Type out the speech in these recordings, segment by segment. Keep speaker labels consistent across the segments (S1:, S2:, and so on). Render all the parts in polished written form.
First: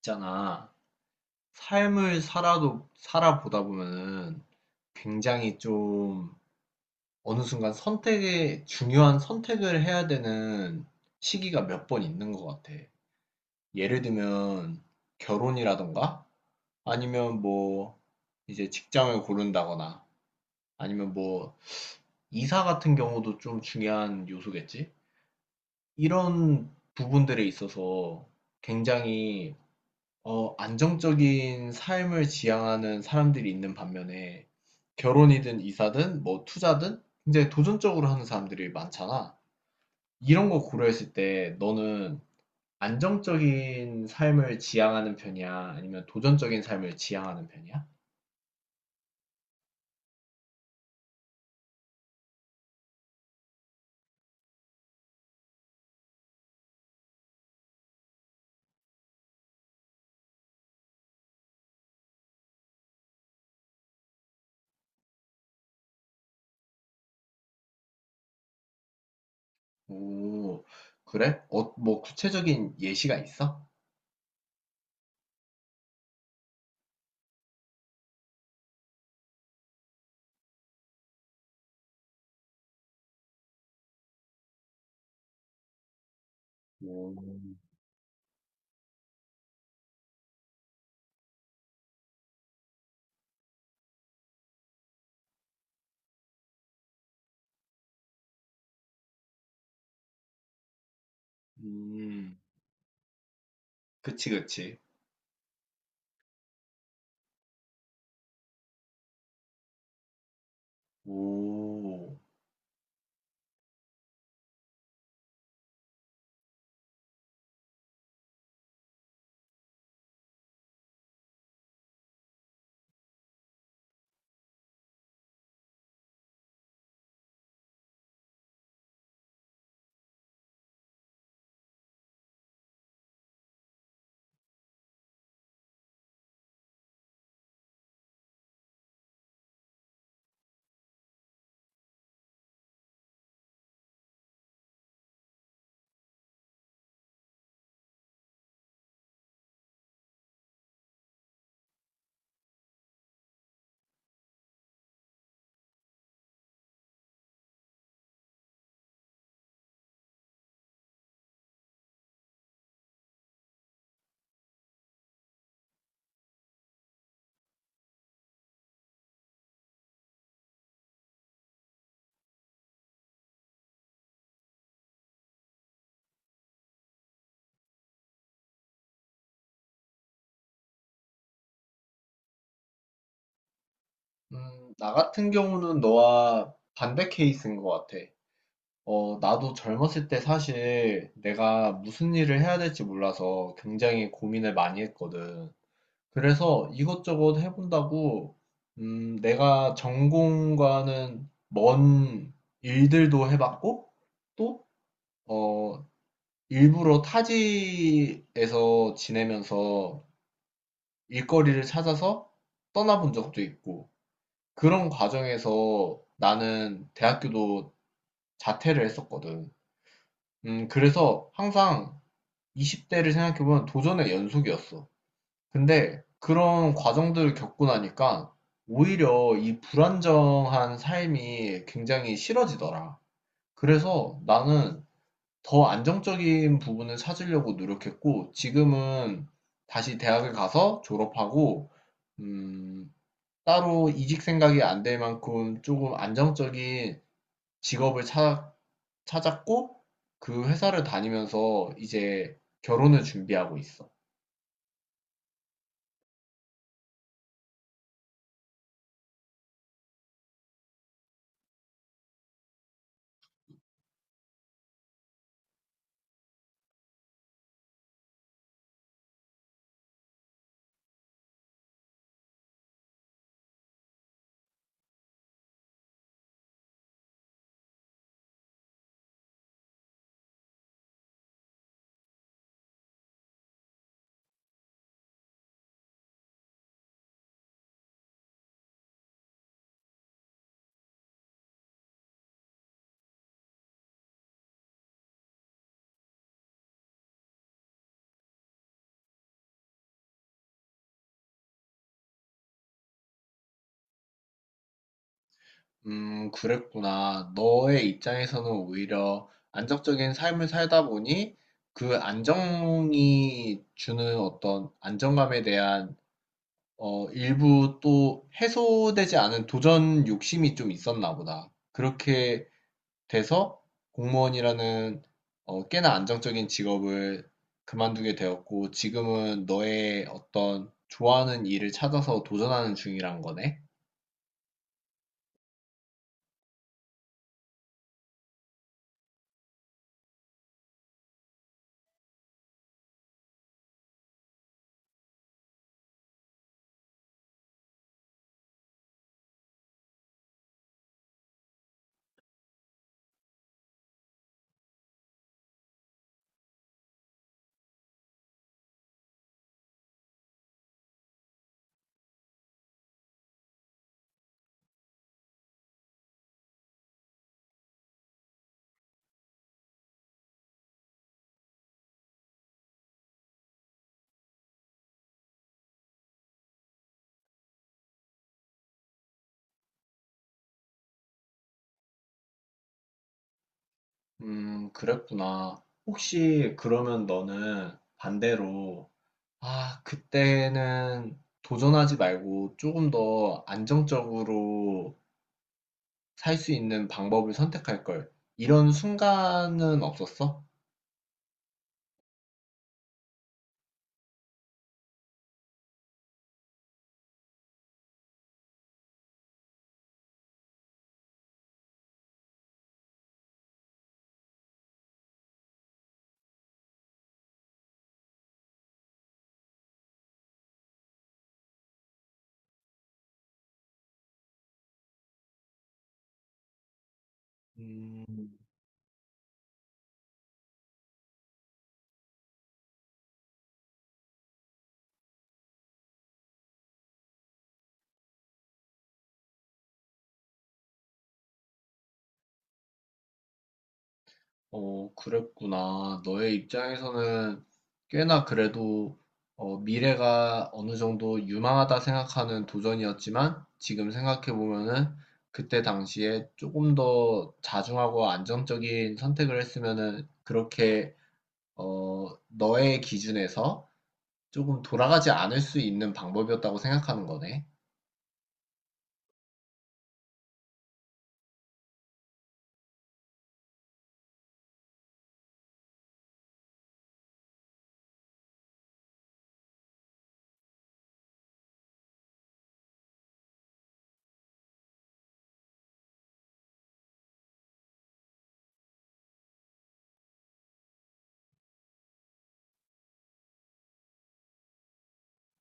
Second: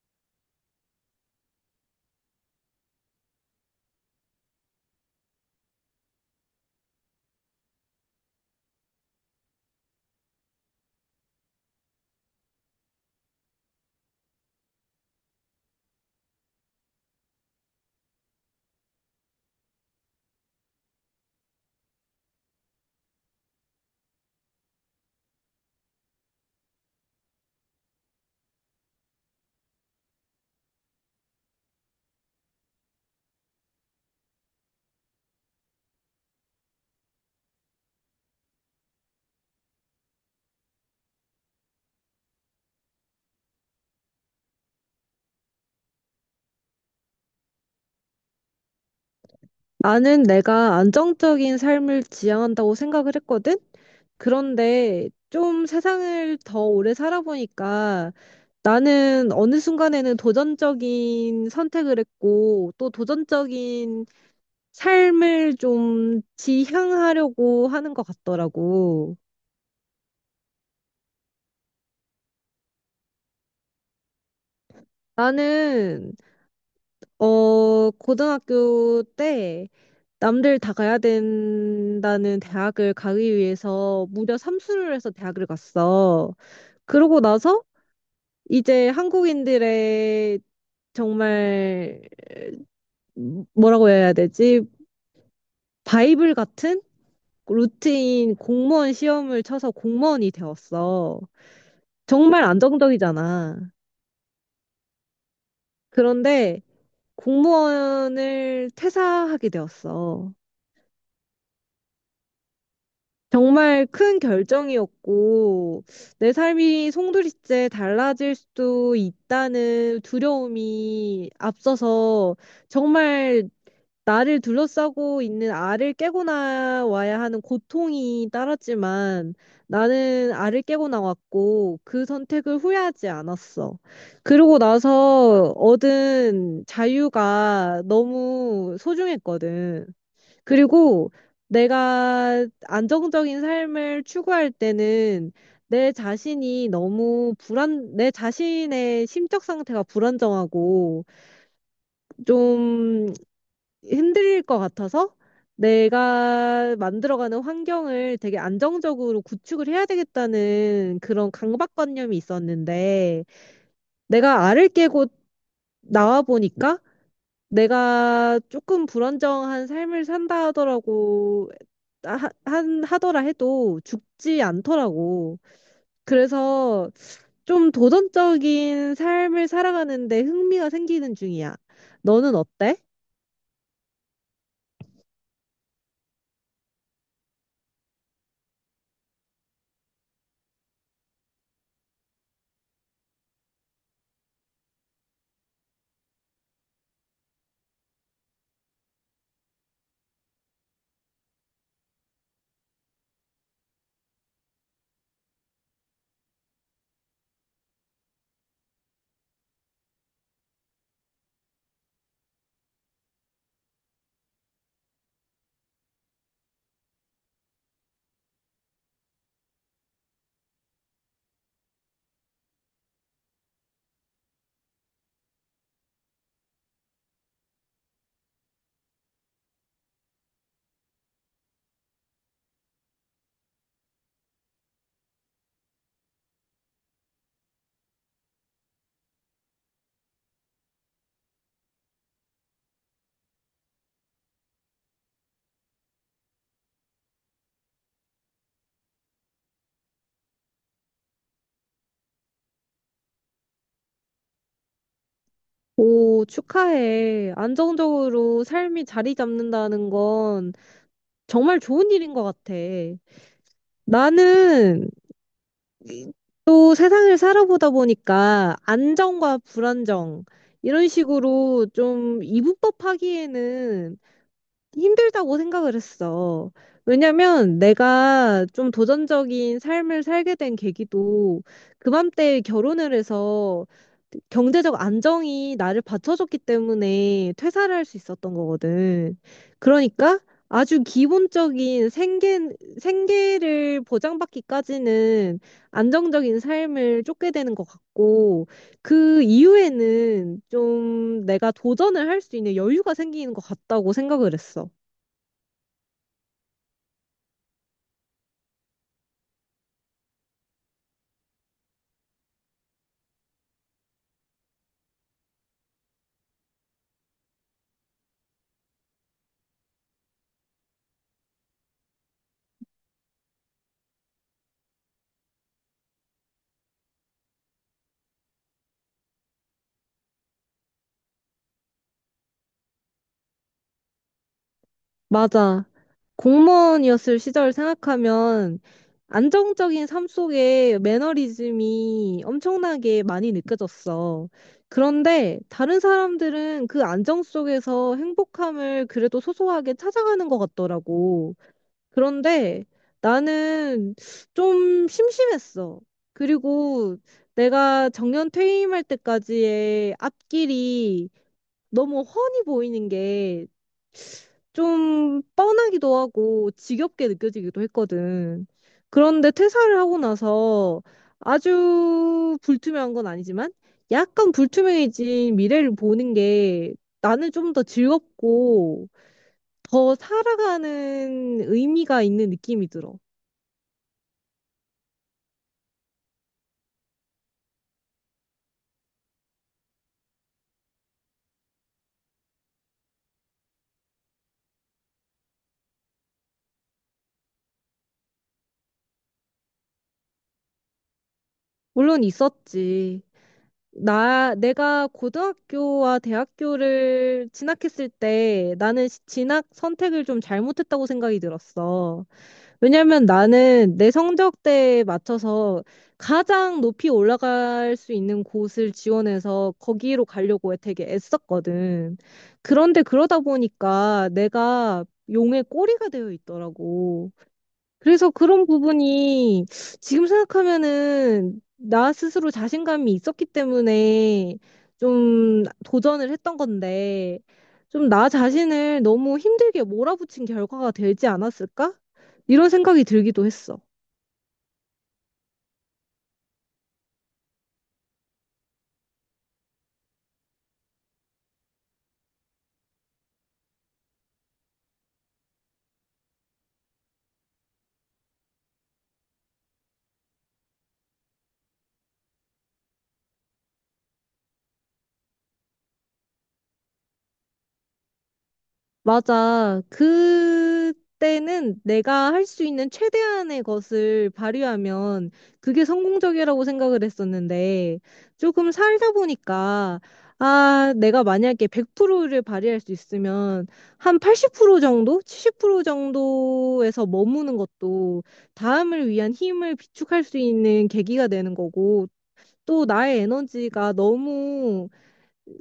S1: 있잖아. 삶을 살아도, 살아보다 보면은 굉장히 좀 어느 순간 선택에, 중요한 선택을 해야 되는 시기가 몇 번 있는 것 같아. 예를 들면 결혼이라던가 아니면 뭐 이제 직장을 고른다거나 아니면 뭐 이사 같은 경우도 좀 중요한 요소겠지? 이런 부분들에 있어서 굉장히 안정적인 삶을 지향하는 사람들이 있는 반면에 결혼이든 이사든 뭐 투자든 굉장히 도전적으로 하는 사람들이 많잖아. 이런 거 고려했을 때 너는 안정적인 삶을 지향하는 편이야? 아니면 도전적인 삶을 지향하는 편이야?
S2: 나는 내가 안정적인 삶을 지향한다고 생각을 했거든? 그런데 좀 세상을 더 오래 살아보니까 나는 어느 순간에는 도전적인 선택을 했고 또 도전적인 삶을 좀 지향하려고 하는 것 같더라고.
S1: 오, 그래? 뭐 구체적인 예시가 있어?
S2: 나는, 고등학교 때 남들 다 가야 된다는 대학을 가기 위해서 무려 삼수를 해서 대학을 갔어.
S1: 오.
S2: 그러고 나서 이제 한국인들의 정말 뭐라고 해야 되지? 바이블 같은 루틴 공무원 시험을 쳐서 공무원이 되었어.
S1: 음.
S2: 정말 안정적이잖아.
S1: 그치, 그치.
S2: 그런데 공무원을 퇴사하게 되었어.
S1: 오.
S2: 정말 큰 결정이었고, 내 삶이 송두리째 달라질 수도 있다는 두려움이 앞서서 정말 나를 둘러싸고 있는 알을 깨고 나와야 하는 고통이 따랐지만, 나는 알을 깨고 나왔고 그 선택을 후회하지 않았어. 그러고 나서 얻은 자유가 너무 소중했거든. 그리고 내가 안정적인 삶을 추구할 때는 내 자신의 심적 상태가 불안정하고 좀 흔들릴 것 같아서 내가 만들어가는 환경을 되게 안정적으로 구축을 해야 되겠다는 그런 강박관념이 있었는데, 내가 알을 깨고 나와 보니까 내가 조금 불안정한 삶을 산다 하더라고, 하, 한 하더라 해도 죽지 않더라고. 그래서 좀 도전적인 삶을 살아가는데 흥미가 생기는 중이야. 너는 어때?
S1: 음. 나 같은 경우는 너와 반대 케이스인 것 같아. 나도 젊었을 때 사실 내가 무슨 일을 해야 될지 몰라서 굉장히 고민을 많이 했거든. 그래서 이것저것 해본다고, 내가 전공과는 먼 일들도 해봤고, 또, 어, 일부러 타지에서 지내면서 일거리를 찾아서 떠나본 적도 있고, 그런 과정에서 나는 대학교도 자퇴를 했었거든. 그래서 항상 이십 대를 생각해보면 도전의 연속이었어. 근데 그런 과정들을 겪고 나니까 오히려 이 불안정한 삶이 굉장히 싫어지더라. 그래서 나는 더 안정적인 부분을 찾으려고 노력했고, 지금은 다시 대학을 가서 졸업하고, 음, 따로 이직 생각이 안 될 만큼 조금 안정적인 직업을 찾았고, 그 회사를 다니면서 이제 결혼을 준비하고 있어.
S2: 오, 축하해. 안정적으로 삶이 자리 잡는다는 건 정말 좋은 일인 것 같아. 나는 이- 또 세상을 살아보다 보니까 안정과 불안정, 이런 식으로 좀 이분법하기에는 힘들다고 생각을 했어. 왜냐면 내가 좀 도전적인 삶을 살게 된 계기도 그맘때 결혼을 해서 경제적 안정이 나를 받쳐줬기 때문에 퇴사를 할 수 있었던 거거든. 그러니까 아주 기본적인 생계를 보장받기까지는 안정적인 삶을 쫓게 되는 것 같고, 그 이후에는 좀 내가 도전을 할 수 있는 여유가 생기는 것 같다고 생각을 했어.
S1: 그랬구나. 너의 입장에서는 오히려 안정적인 삶을 살다 보니 그 안정이 주는 어떤 안정감에 대한 일부 또 해소되지 않은 도전 욕심이 좀 있었나 보다. 그렇게 돼서 공무원이라는 꽤나 안정적인 직업을 그만두게 되었고 지금은 너의 어떤 좋아하는 일을 찾아서 도전하는 중이란 거네.
S2: 맞아. 공무원이었을 시절 생각하면 안정적인 삶 속에 매너리즘이 엄청나게 많이 느껴졌어. 그런데 다른 사람들은 그 안정 속에서 행복함을 그래도 소소하게 찾아가는 것 같더라고. 그런데 나는 좀 심심했어. 그리고 내가 정년 퇴임할 때까지의 앞길이 너무 훤히 보이는 게 좀 뻔하기도 하고 지겹게 느껴지기도 했거든. 그런데 퇴사를 하고 나서 아주 불투명한 건 아니지만 약간 불투명해진 미래를 보는 게 나는 좀 더 즐겁고 더 살아가는 의미가 있는 느낌이 들어.
S1: 그랬구나. 혹시 그러면 너는 반대로, 아, 그때는 도전하지 말고 조금 더 안정적으로 살 수 있는 방법을 선택할 걸. 이런 순간은 없었어?
S2: 물론 있었지. 내가 고등학교와 대학교를 진학했을 때 나는 진학 선택을 좀 잘못했다고 생각이 들었어. 왜냐면 나는 내 성적대에 맞춰서 가장 높이 올라갈 수 있는 곳을 지원해서 거기로 가려고 되게 애썼거든. 그런데 그러다 보니까 내가 용의 꼬리가 되어 있더라고.
S1: 음.
S2: 그래서 그런 부분이 지금 생각하면은 나 스스로 자신감이 있었기 때문에 좀 도전을 했던 건데, 좀 나 자신을 너무 힘들게 몰아붙인 결과가 되지 않았을까? 이런 생각이 들기도 했어.
S1: 그랬구나. 너의 입장에서는 꽤나 그래도 미래가 어느 정도 유망하다 생각하는 도전이었지만 지금 생각해보면은 그때 당시에 조금 더 자중하고 안정적인 선택을 했으면은 그렇게 너의 기준에서 조금 돌아가지 않을 수 있는 방법이었다고 생각하는 거네.
S2: 맞아. 그때는 내가 할 수 있는 최대한의 것을 발휘하면 그게 성공적이라고 생각을 했었는데, 조금 살다 보니까, 아, 내가 만약에 100%를 발휘할 수 있으면 한 80% 정도? 70% 정도에서 머무는 것도 다음을 위한 힘을 비축할 수 있는 계기가 되는 거고, 또 나의 에너지가 너무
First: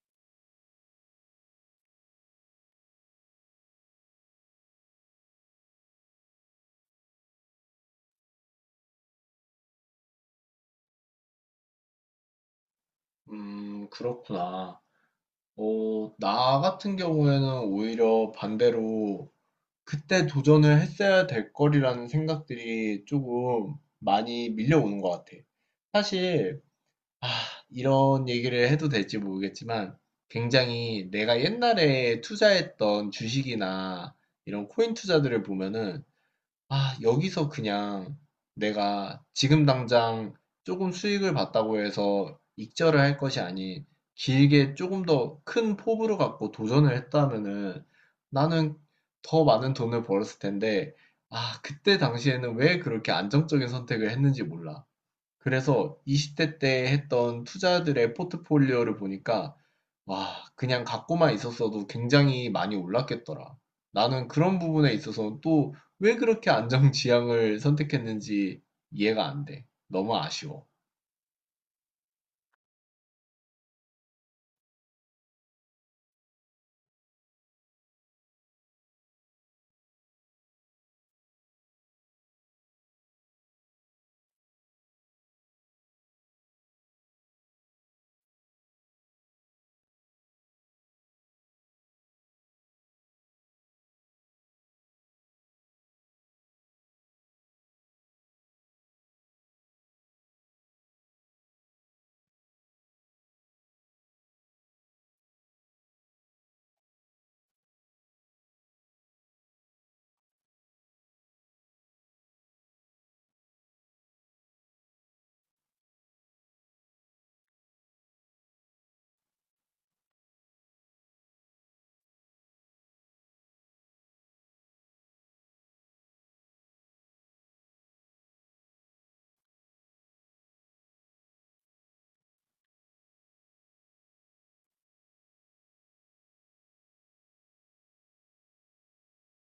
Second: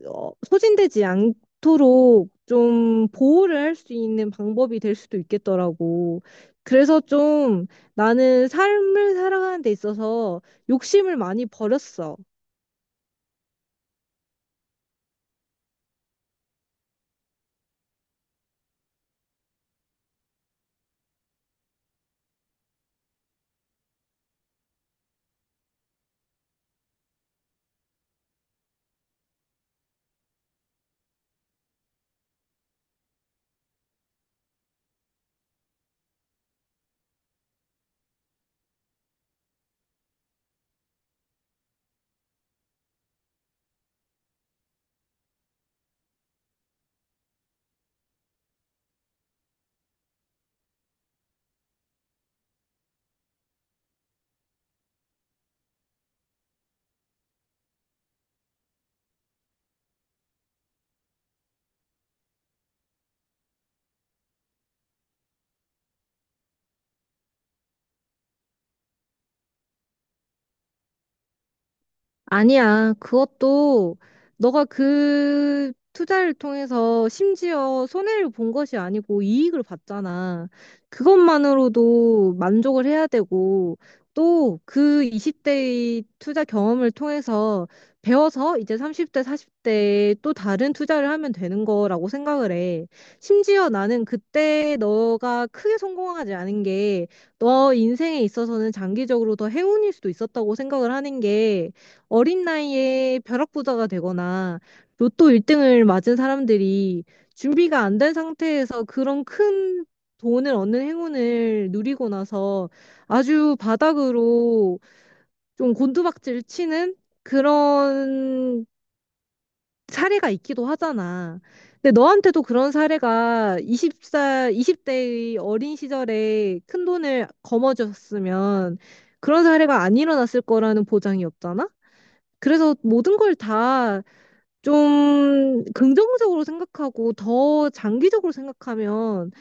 S2: 소진되지 않도록 좀 보호를 할 수 있는 방법이 될 수도 있겠더라고. 그래서 좀 나는 삶을 살아가는 데 있어서 욕심을 많이 버렸어.
S1: 그렇구나. 나 같은 경우에는 오히려 반대로 그때 도전을 했어야 될 거리라는 생각들이 조금 많이 밀려오는 것 같아. 사실 아 이런 얘기를 해도 될지 모르겠지만 굉장히 내가 옛날에 투자했던 주식이나 이런 코인 투자들을 보면은 아, 여기서 그냥 내가 지금 당장 조금 수익을 봤다고 해서 익절을 할 것이 아닌 길게 조금 더 큰 포부를 갖고 도전을 했다면은 나는 더 많은 돈을 벌었을 텐데, 아, 그때 당시에는 왜 그렇게 안정적인 선택을 했는지 몰라. 그래서 20대 때 했던 투자들의 포트폴리오를 보니까 와, 그냥 갖고만 있었어도 굉장히 많이 올랐겠더라. 나는 그런 부분에 있어서 또 왜 그렇게 안정지향을 선택했는지 이해가 안 돼. 너무 아쉬워.
S2: 아니야. 그것도 너가 그 투자를 통해서 심지어 손해를 본 것이 아니고 이익을 봤잖아. 그것만으로도 만족을 해야 되고, 또 그 20대의 투자 경험을 통해서 배워서 이제 30대, 40대에 또 다른 투자를 하면 되는 거라고 생각을 해. 심지어 나는 그때 너가 크게 성공하지 않은 게 너 인생에 있어서는 장기적으로 더 행운일 수도 있었다고 생각을 하는 게, 어린 나이에 벼락부자가 되거나 로또 1등을 맞은 사람들이 준비가 안 된 상태에서 그런 큰 돈을 얻는 행운을 누리고 나서 아주 바닥으로 좀 곤두박질 치는 그런 사례가 있기도 하잖아. 근데 너한테도 그런 사례가 20살, 20대의 어린 시절에 큰 돈을 거머쥐었으면 그런 사례가 안 일어났을 거라는 보장이 없잖아? 그래서 모든 걸 다 좀 긍정적으로 생각하고 더 장기적으로 생각하면,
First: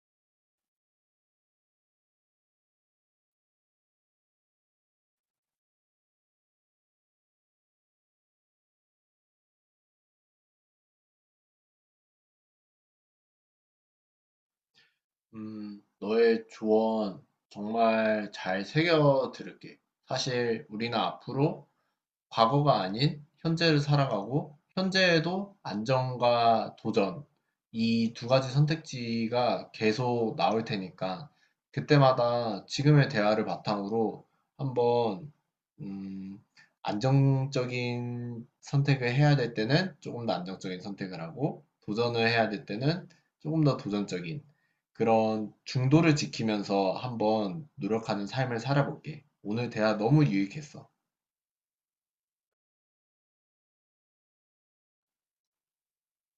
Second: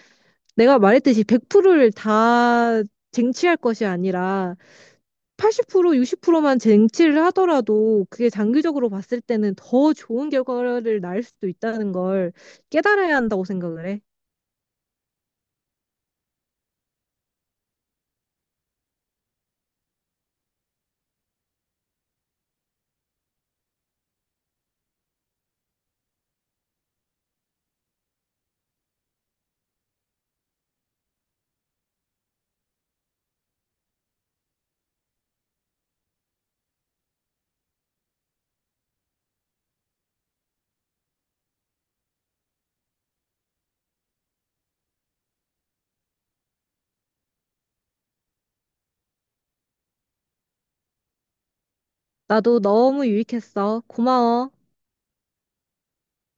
S2: 내가 말했듯이 100%를 다 쟁취할 것이 아니라 80%, 60%만 쟁취를 하더라도 그게 장기적으로 봤을 때는 더 좋은 결과를 낳을 수도 있다는 걸 깨달아야 한다고 생각을 해.
S1: 너의 조언 정말 잘 새겨 들을게. 사실 우리는 앞으로 과거가 아닌 현재를 살아가고 현재에도 안정과 도전 이 두 가지 선택지가 계속 나올 테니까 그때마다 지금의 대화를 바탕으로 한번 음, 안정적인 선택을 해야 될 때는 조금 더 안정적인 선택을 하고 도전을 해야 될 때는 조금 더 도전적인 그런 중도를 지키면서 한번 노력하는 삶을 살아볼게. 오늘 대화 너무 유익했어.
S2: 나도 너무 유익했어. 고마워.